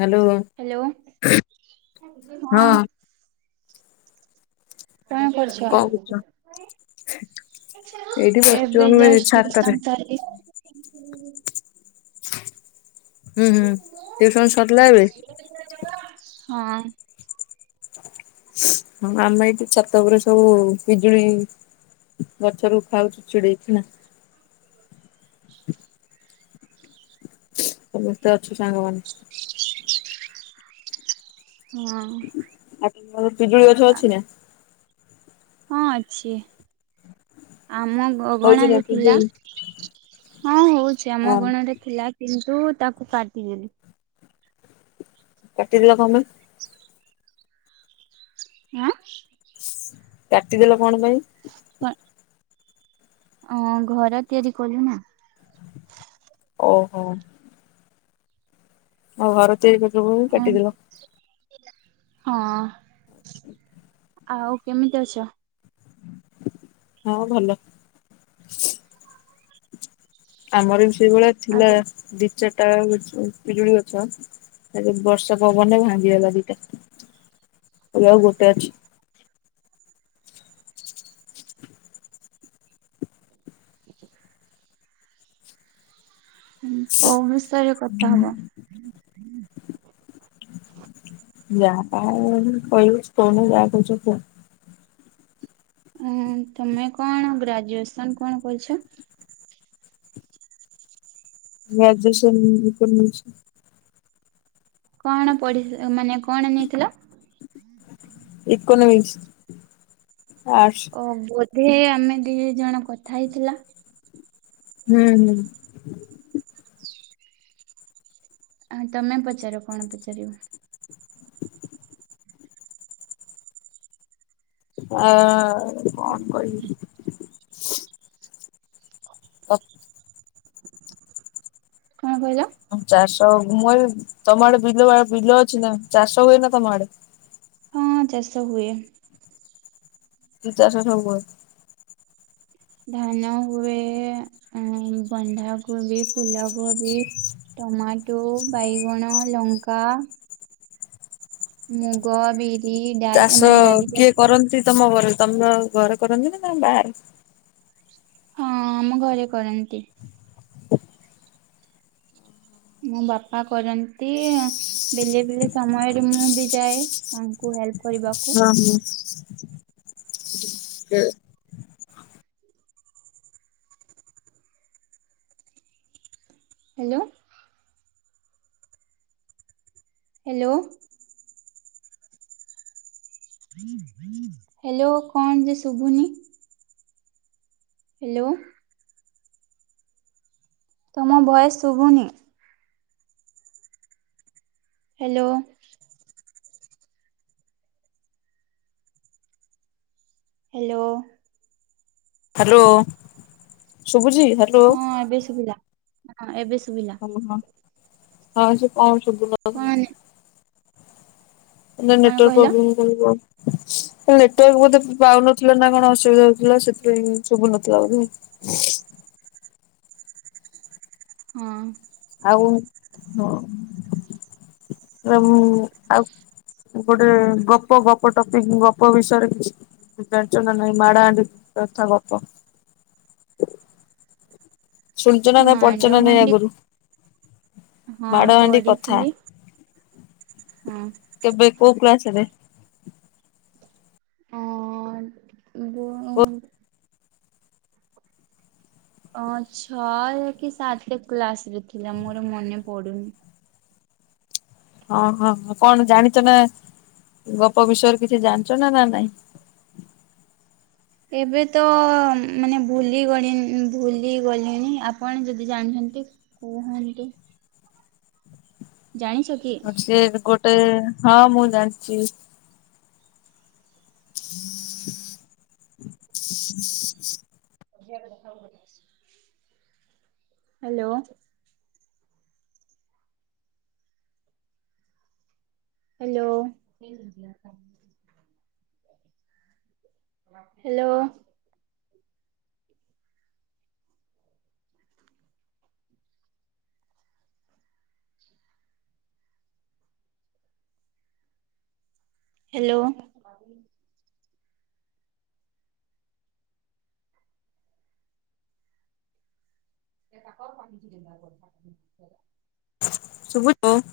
Hello ହଁ। Hello ହଁ କଣ କରଛ? କରୁଛ? ଏଇଠି ବସିଛୁ ଏବେ ଆମେ ଜଷ୍ଟ ଛାତରେ। Recently. ହୁଁ ହୁଁ ଟିଉସନ ସର୍ଲା ଏବେ? ହଁ। ଆମେ ଏଇଠି ଛାତ ଉପରେ ସବୁ ପିଜୁଳି ଗଛରୁ ଖାଉଛୁ ଛିଡେଇ କି ନା। ସମସ୍ତେ ଅଛୁ ସାଙ୍ଗମାନେ। ହଁ। ଆ ପିଜୁଳି ଗଛ ଅଛି ନା? ହଁ ଅଛି ଆମ ହଉଛି ନା ଗଗଣାରେ ଥିଲା। ପିଜୁଳି। ହଁ ହଉଛି ଆମ ହଁ ଅଗଣରେ ଥିଲା କିନ୍ତୁ ତାକୁ କାଟିିଦେଲି। କାଟିଦେଲ କଁ ପାଇଁ? ହେଁ। କାଟିଦେଲ କଣ ପାଇଁ? ଅ ଘର ତିଆରି କଲୁ ନା। ଓହୋ। ଓ ଘର ତିଆରି କରୁଥିଲ ବୋଲି କାଟିଦେଲ। ହଁ। ଆଉ କେମିତି ଅଛ? ହଁ ଭଲ। ଆମର ବି ସେଇଭଳିଆ ଆଉ ଥିଲା। ଦି ଚାରିଟା ପିଜୁଳି ଗଛ। କାଲି ବର୍ଷା ପବନରେ ଭାଙ୍ଗିଗଲା ଦିଟା, ଏବେ ଆଉ ଗୋଟେ ଅଛି। କୋଉ ବିଷୟରେ କଥା ହବ? ଯାହା ପାଇଁ କହିବ ଫୋନ୍ ରେ ଯାହା କରଛ କୁହ। ଅ' ତମେ କଣ ଗ୍ରାଜୁଏସନ କଣ କରିଛ? ଗ୍ରାଜୁଏସନ୍ ମୁଁ କଣ ନେଇଛି? କଣ ପଢି-ମାନେ କଣ ନେଇଥିଲ? ଇକୋନୋମିକ୍ସ। ଆର୍ଟସ। ଓ ବୋଧେ ଆମେ ଦି ଜଣ କଥା ହେଇଥିଲା। ହୁଁ ହୁଁ। ଆ ତମେ ପଚାର କଣ ପଚାରିବ? ଆ କଣ କହିବି। ଓ- କଣ କହିଲ? ଚାଷ, ମୁ କହିଲି ତମ ଆଡେ ବିଲ, ବିଲ ଅଛି ନା? ଚାଷ ହୁଏ ନା ତମ ଆଡେ? [inaudible] ହଁ ଚାଷ ହୁଏ। କି ଚାଷ ସବୁ ହୁଏ। ଧାନ ହୁଏ, ଏ ବନ୍ଧା କବି ଫୁଲ କବି। ଟମାଟୋ ବାଇଗଣ ଲଙ୍କା ମୁଗ ବିରି ଡାଲି ଚାଷ ମାନେ ଡାଲି କିଏ ଜାତୀୟ କରନ୍ତି ତମ ଘରେ? ତମ ଘରେ କରନ୍ତି ନା ବାହାରେ? ହଁ ଆମ ଘରେ କରନ୍ତି। ମୋ ବାପା କରନ୍ତି। ବେଳେ ବେଳେ ସମୟରେ ମୁଁ ବି ଯାଏ ତାଙ୍କୁ ହେଲ୍ପ କରିବାକୁ ହଁ ହୁଁ। [inaudible] ହ୍ୟାଲୋ। ହ୍ୟାଲୋ। ହ୍ୟାଲୋ କଣ ଯେ ଶୁଭୁନି? ହ୍ୟାଲୋ। ତମ ଭଏସ୍ ଶୁଭୁନି? ହ୍ୟାଲୋ। ହ୍ୟାଲୋ। ହ୍ୟାଲୋ ଶୁଭୁଚି? ହଁ ଏବେ ଶୁଭିଲା। ହଁ ଏବେ ସୁ ଓ ହୋ। ହଁ ସେ ଶୁଭୁ କଣ ନଥିଲା। ଏନା କଣ ନେଟୱାର୍ କହିଲ ପ୍ରୋବ୍ଲେମ୍ ରହିବ। ମୋ ନେଟୱାର୍କ ବୋଧେ ପାଉନଥିଲା ନା, କଣ ଅସୁବିଧା ହଉଥିଲା। ସେଥିପାଇଁ ସୁଭୁନଥିଲା ବୋଧେ। ହଁ। ଆଉ ହଁ, ସବୁ ଆଉ। ଗୋଟେ ଗପ, ଗପ ଟପିକ। ଗପ ବିଷୟରେ କିଛି ଜାଣିଛନା ନାଇଁ ମାଡ ହାଣ୍ଡି କଥା ଗପ? ଶୁଣିଛ ନା ନାଇଁ? ପଢୁଛ ମାଡ ନା ନାଇଁ ହାଣ୍ଡି ଆଗରୁ? ହଁ ମାଡ଼ହାଣ୍ଡି କଥା। ପଢିଥିଲି ହଁ କେବେ କୋଉ କ୍ଲାସରେ? ଆ। [unintelligible] ଅ ଛ ରେ କି ସାତେ ଟା କ୍ଲାସ ରେ ଥିଲା ମୋର ମନେ ପଡୁନି। ହଁ ହଁ କଣ ଜାଣିଛ ନା ଗପ ବିଷୟରେ କିଛି ଜାଣିଛ ନା ନା ନାଇଁ? [inaudible] ଏବେ ତ ମାନେ ଭୁଲି ଗଲି ଭୁଲି ଗଲେଣି ଆପଣ ଯଦି ଜାଣିଛନ୍ତି [unintelligible] କୁହନ୍ତୁ। ଜାଣି ସିଏ ଗୋଟେ ହଁ ମୁଁ ଜାଣିଚି। [inaudible] [unintelligible] Hello. Hello. Hello. Hello. [unintelligible] Subhu. [unintelligible]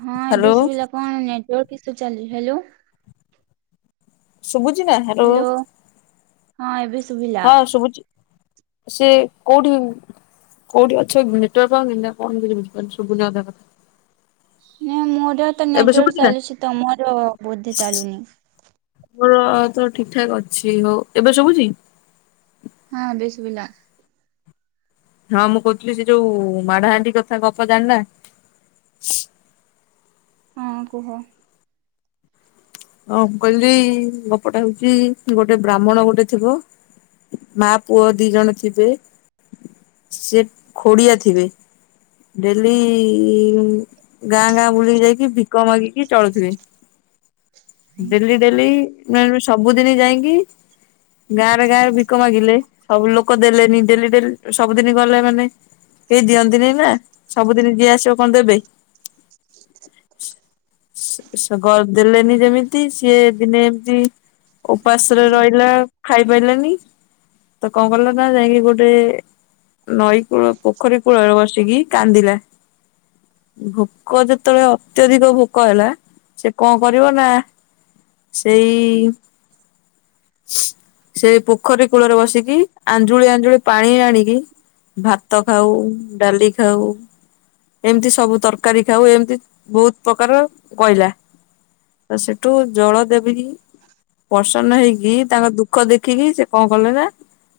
ହଁ ଏବେ ସୁବିଲା କଣ ନେଟୱର୍କ ଇସ୍ୟୁ ଚାଲି, ହ୍ୟାଲୋ ଶୁଭୁଛି ନା? ହ୍ୟାଲୋ। ହଁ ଏବେ ଶୁଭିଲା। ହଁ ଶୁଭୁଚି ସେ କୋଉଠି କୋଉଠି ଅଛ ନେଟୱର୍କ ପାଉନି ନା କଣ କିଛି ବୁଝିପାରୁନି ଶୁଭୁନି ଅଧା କଥା। ନା ମୋର ତ ଏବେ ନେଟୱାର୍କ ଶୁଭୁଛି ନା? ଚାଲୁଛି ତମର ବୋଧେ ଚାଲୁନି। ମୋର ତ ଠିକ୍ ଠାକ୍ ଅଛି। ହଉ ଏବେ ଶୁବୁଛି? ହଁ ଏବେ ଶୁବିଲା। ହଁ ମୁଁ କହୁଥିଲି ସେ ଯୋଉ ମାଡହାଣ୍ଡି କଥା ଗପ ଜାଣିନାହାଁନ୍ତି? [inaudible] ହଁ କୁହ। ହଁ କହିଲି ଗପଟା ହଉଛି ଗୋଟେ ବ୍ରାହ୍ମଣ ଗୋଟେ ଥିବ ମା ପୁଅ ଦି ଜଣ ଥିବେ। ସେ ଖୋଡ଼ିଆ ଥିବେ। ଡେଲି ଗାଁ ଗାଁ ବୁଲିକି ଯାଇକି ଭିକ ମାଗିକି ଚଳୁଥିବେ। ଡେଲି ଡେଲି ମାନେ ସବୁଦିନ ଯାଇଁକି ଗାଁରେ ଗାଁରେ ଭିକ ମାଗିଲେ ସବୁ ଲୋକ ଦେଲେନି। ଡେଲି ଡେଲି ସବୁଦିନ ଗଲେ ମାନେ କେହି ଦିଅନ୍ତିନିନା ସବୁଦିନ ଯିଏ ଆସିବ କଣ ଦେବେ? ସେ ଗ ଦେଲେନି ଯେମିତି ସିଏ ଦିନେ ଏମିତି ଉପାସରେ ରହିଲା। ଖାଇପାରିଲାନି। ତ କଣ କଲନା ଯାଇକି ଗୋଟେ ନଈ କୂଳ ପୋଖରୀ କୂଳରେ ବସିକି କାନ୍ଦିଲା। ଭୋକ ଯେତେବେଳେ ଅତ୍ୟଧିକ ଭୋକ ହେଲା ସେ କଣ କରିବ ସେଇ ସେ ପୋଖରୀ କୂଳରେ ବସିକି ଆଞ୍ଜୁଳି ଆଞ୍ଜୁଳି ପାଣି ଆଣିକି ଭାତ ଖାଉ, ଡାଲି ଖାଉ ଏମିତି ସବୁ ତରକାରୀ ଖାଉ ଏମିତି ବହୁତ ପ୍ରକାର କହିଲା। ତ ସେଠୁ ଜଳ ଦେବି ପ୍ରସନ୍ନ ହେଇକି ତାଙ୍କ ଦୁଃଖ ଦେଖିକି ସେ କଣ କଲେ ନା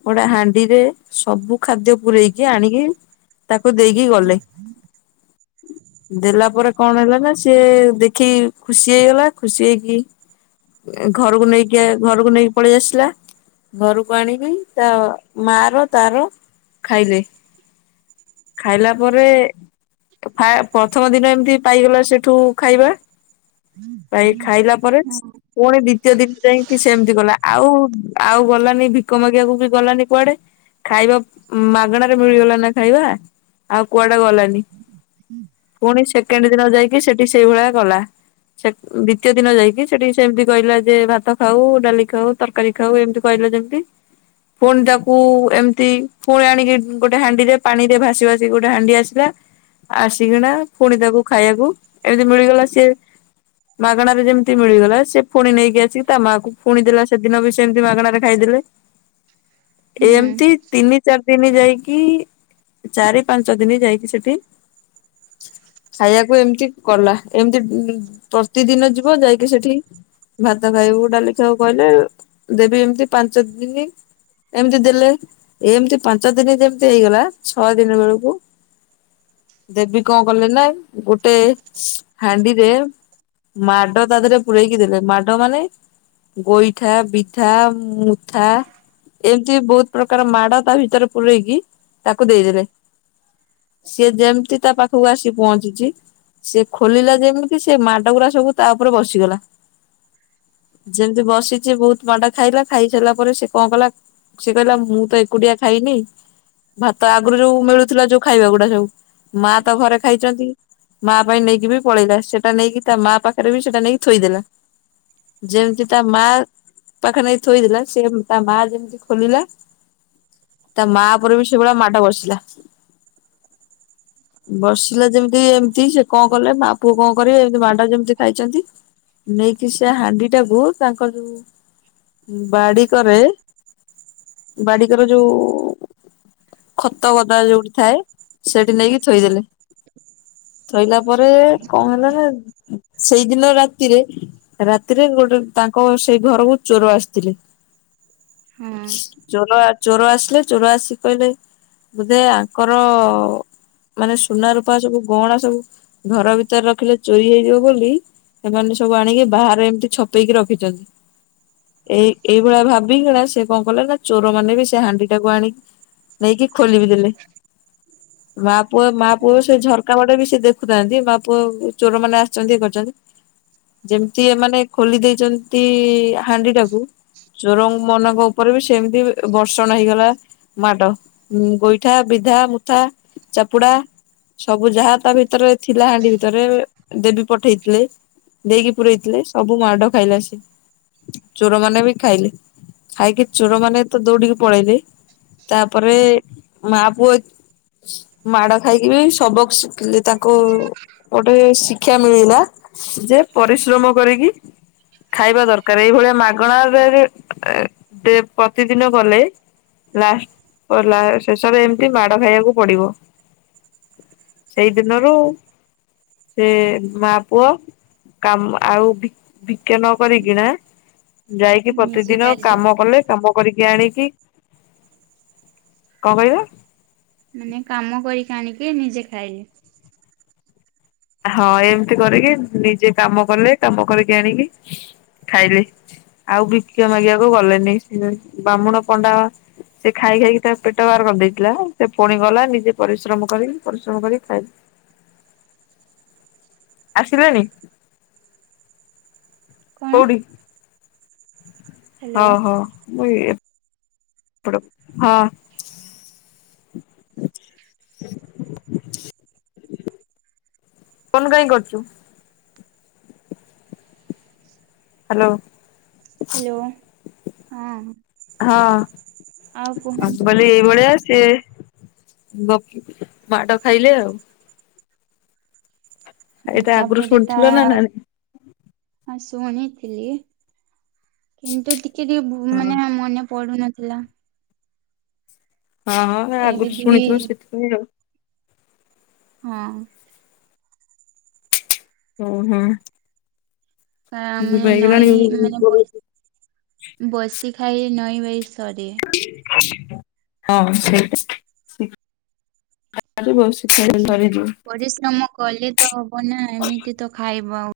ଗୋଟେ ହାଣ୍ଡିରେ ସବୁ ଖାଦ୍ୟ ପୁରେଇକି ଆଣିକି ତାକୁ ଦେଇକି ଗଲେ। ଦେଲା ପରେ କଣ ହେଲା ନା ସିଏ ଦେଖିକି ଖୁସି ହେଇଗଲା। ଖୁସି ହେଇକି ଘରକୁ ନେଇକି ଘରକୁ ନେଇକି ପଳେଇ ଆସିଲା। ଘରୁକୁ ଆଣିବି ତା ମାଆର ତାର ଖାଇଲେ। ଖାଇଲା ପରେ ଫାଏ ପ୍ରଥମ ଦିନ ଏମିତି ପାଇଗଲା ସେଠୁ ଖାଇବା। [inaudible] ପାଇ ଖାଇଲା ପରେ ପୁଣି ଦ୍ଵିତୀୟ ଦିନ ଯାଇକି ସେମିତି ଗଲା ଆଉ ଆଉ ଗଲାନି ଭିକ କ ମାଗିବାକୁ ବି ଗଲାନି କୁଆଡେ ଖାଇବା ମାଗଣାରେ ମିଳିଗଲା ନା ଖାଇବା। ଆଉ କୁଆଡେ ଗଲାନି। ଫୁଣି ସେକେଣ୍ଡ ଦିନ ଯାଇକି ସେଠି ସେଇଭଳିଆ କଲା। ସେ ଦ୍ୱିତୀୟ ଦିନ ଯାଇକି ସେଠି ସେମିତି କହିଲା ଯେ ଭାତ ଖାଉ, ଡାଲି ଖାଉ, ତରକାରୀ ଖାଉ ଏମିତି କହି ହିଲା ଯେମିତି ଫୁଣି ତାକୁ ଏମିତି ଫୁଣି ଆଣିକି ଗୋଟେ ହାଣ୍ଡିରେ ପାଣିରେ ଭା ଭାସି ଭାସି ଗୋଟେ ହାଣ୍ଡି ଆସିଲା। ଆସିକିନା ଫୁଣି ତାକୁ ଖାଇବାକୁ ଏମିତି ମିଳିଗଲା ସିଏ ମାଗଣାରେ ଯେମିତି ମିଳିଗଲା ସେ ଫୁଣି ନେଇକି ଆସିକି ତା ମାଆକୁ ଫୁଣି ଦେଲା ସେଦିନ ବି ସେମିତି ମାଗଣାରେ ଖାଇଦେ ଲେ ହୁଁ ଏମତି ତିନି ଚାରି ଦିନ ଯାଇକି ଚାରି ପାଞ୍ଚ ଦିନି ଯାଇକି ସେଠି ଖାଇବାକୁ ଏମିତି କଲା ଏମିତି ଉଁ ପ୍ରତିଦିନ ଯିବ ଯାଇକି ସେଠି ଭାତ ଖାଇବୁ, ଡାଲି ଖାଇବୁ, କହିଲେ ଦେବେ ଏମିତି ପାଞ୍ଚ ଦିନି ଏମିତି ଦେଲେ ଏମିତି ପାଞ୍ଚ ଦିନି ଯେମିତି ହେଇଗଲା ଛଅ ଦିନି ବେଳୁକୁ ଦେବୀ କଁ କଲେ ନା ଗୋଟେ ହାଣ୍ଡିରେ ମାଡ ତା ଦେହରେ ପୂରୋଇକି ଦେଲେ ମାଡ ମାନେ ଗୋଇଠା ବିଧା ମୁଥା ଏମିତି ବୋହୁତ ପ୍ରକାର ମାଡ ତା ଭିତରେ ପୁରେଇକି ତାକୁ ଦେଇଦେଲେ ସିଏ ଯେମିତି ତା ପାଖକୁ ଆସିିକ ପହଞ୍ଚିଛି ତା ସିଏ ଖୋଲିଲା ଯେମିତି ସେ ମାଡ ଗୁରା ସବୁ ତା ଉପରେ ବସିଗଲା। ଯେମିତି ବସିଛି ବହୁତ ମାଡ଼ ଖାଇଲା ଖାଇସାରିଲା ପରେ ସିଏ କଁ କଲା ସେ କହିଲା ମୁଁ ତ ଏକୁଟିଆ ଖାଇନି ଭାତ ଆଗୁରୁ ଯୋଉ ମିଳୁଥିଲା ଯୋଉ ଖାଇବା ଗୁଡା ସବୁ ମାଆ ତ ଘରେ ଖାଇଚନ୍ତି। ମାଆ ପାଇଁ ନେଇକି ବି ପଳେଇଲା ସେଟା ନେଇକି ତା ମାଆ ପାଖରେ ବି ସେଟା ନେଇକି ଥୋଇଦେଲା। ଯେମିତି ତା ମାଆ ପାଖେରେ ନେଇ ଥୋଇଦେଲା ସିଏ ତା ମାଆ ଯେମିତି ଖୋଲିଲା ତା ମାଆ ଉପରେ ବି ସେଇ ଭଳିଆ ମାଡ଼ ବସିଲା। ବସିଲା ଯେମିତି ଏମିତି ସିଏ କଁ କଲେ ମାଆ ପୁଅ କଁ କରିବେ ଏମିତି ମାଡ ଯେମିତି ଖାଇଛନ୍ତି। ନେଇକି ସେ ହାଣ୍ଡିଟାକୁ ତାଙ୍କ ଯୋଉ ବାଡି କରେ ବାଡିକର ଯୋଉ ଖତ ଗଦା ଯୋଉଠି ଥାଏ ସେଇଠି ନେଇକି ଥୋଇଦେଲେ। ଥୋଇଲା ପରେ କଁ ହେଲା ନା ସେଇଦିନ ରାତିରେ ରାତିରେ ଗୋଟେ ତା ତାଙ୍କ ସେଇ ଘରକୁ ଚୋରୋ ଆସିଥିଲେ। ହୁଁ। ଚୋଲୋ ଆ ଚୋରୋ ଆସିଲେ ଚୋରୋ ଆସି କହିଲେ ବୋଧେ ଆଙ୍କର ମାନେ ସୁନା, ରୂପା ସବୁ ଗହଣା ସବୁ ଘର ଭିତରେ ରଖିଲେ ଚୋରି ହେଇଯିବ ବୋଲି ସେମାନେ ସବୁ ଆଣିକି ବାହାରେ ଏମିତି ଛପେଇକି ରଖିଚନ୍ତି। ଏଇ ଏଇଭଳିଆ ଭାବିକିନା ସେ କଁ କଲେ ନା ଚୋରୋ ମାନେ ବି ସେ ହାଣ୍ଡିଟାକୁ ଆଣିକି ନେଇକି ଖୋଲି ବିି ଦେଲେ ମାଆ ପୁଅ ମାଆ ପୁଅ ସେ ଝର କାପଟେ ସିଏ ଦେଖୁଥାନ୍ତି ମାଆ ପୁଅ ଚୋରୋ ମାନେ ଆସିଛନ୍ତି ଇଏ କରିଚନ୍ତି ଯେମିତି ଏମାନେ ଖୋଲି ଦେଇଚନ୍ତି ହାଣ୍ଡି ଟାକୁ ଚୋରୋ ମନଙ୍କ ଓପରେ ବି ସେମିତି ବର୍ଷଣ ହେଇଗଲା ମାଡ, ଗୋଇଠା, ବିଧା, ମୁଥା, ଚାପୁଡା। ସବୁ ଯାହା ତା ଭିତରେ ଥିଲା ହାଣ୍ଡି ଭିତରେ ଦେବୀ ପଠେଇଥିଲେ। ଦେଇକି ପୁରେଇଥିଲେ ସବୁ ମାଡ ଖାଇଲା ସିଏ ଚୋରୋମାନେ ବି ଖାଇଲେ ଖାଇକି ଚୋରୋ ମାନେ ତ ଦୌଡିକି ପଳେଇଲେ। ବେ ମାଆ ପୁଅ ମାଡ ଖାଇକି ବି ସବକ୍ ସି [unintelligible] ତାଙ୍କୁ ଗୋଟେ ଶି କ୍ଷା ମିଳିଲା ଯେ ପରିଶ୍ରମ କରିକି ଖାଇବା ଦରକାର ଏଇଭଳିଆ ମାଗଣାରେରେ ଦେ ପ୍ରତିଦିନ ଗଲେ ଲାଷ୍ଟ ଲା ଶେଷରେ ଏମିତି ମାଡ ଖାଇବାକୁ ପଡିବ। ସେଇଦିନରୁ ସେ ମା ପୁଅ କାମ ଆଉ ଭି ଭି ନ କରି କିିଣା ଯାଇକି ନିଜେ ପ୍ରତିଦିନ କାର୍ଯ୍ୟ କାମ କଲେ କାମ କରିକି ଆଣିକି କଣ କହିଲ ମାନେ କାମ କରିକି ଆଣିକି ନିଜେ ଖାଇଲି ହଁ ଏମିତି କରିକି ନିଜେ କାମ କଲେ କାମ କରିକି ଆଣିକି ଖାଇଲି ଆଉ ଭିକ୍ଷା ମାଗିବାକୁ ଗଲେନି ବାମୁଣ ପଣ୍ଡା ସେ ଖାଇ ଖାଇକି ତା ପେଟ ବାହାର କରିଦେଇଥିଲା ସେ ପୁଣି ଗଲା ନିଜେ ପରିଶ୍ରମ କରି ପରିଶ୍ରମ କରି ଖାଇ ଆସିଲେନି? କଣ କଉଠି? ହ୍ୟାଲୋ ହଉ ହଉ ମୁଁ ଇଏ ପ ହଁ। ଫୋନ କାଇଁ କରୁଚୁ? ହ୍ୟାଲୋ। ହ୍ୟାଲୋ। ହଁ। ହଁ ଆଉ ମୁଁ କୁହନ୍ତୁ କହିଲି ଏ ଭଳିଆ ସେ ଗ ମାଡ ଖାଇଲେ ଆଉ ଏଇଟା ଆଗରୁ ତାପରେ ତା ଶୁଣିଥିଲ ନା ନାଇଁ ଶୁଣିଥିଲି କିନ୍ତୁ ଟିକେ ଟିକେ ବୁ ହଁ। ମାନେ ମନେ ପଡୁ ନଥିଲା। ହଁ ହଁ ଏ ଆଗରୁ ଯଦି ଶୁଣିଥିବ ସେଥିପାଇଁ ଆଉ। ହଁ। ଓ ହୋ। ତା ମାନେ ନଈ ମାନେ ବ ବସିକ୍ ଖାଇ ନଈଁ ଭାଇ ସରେ। ହଁ ସେଇଟା। [unintelligible] ସରିଯିବ। ପରିଶ୍ରମ କଲେ ତ ହବ ନା ଏମିତି ତ ଖାଇବ ଆଉ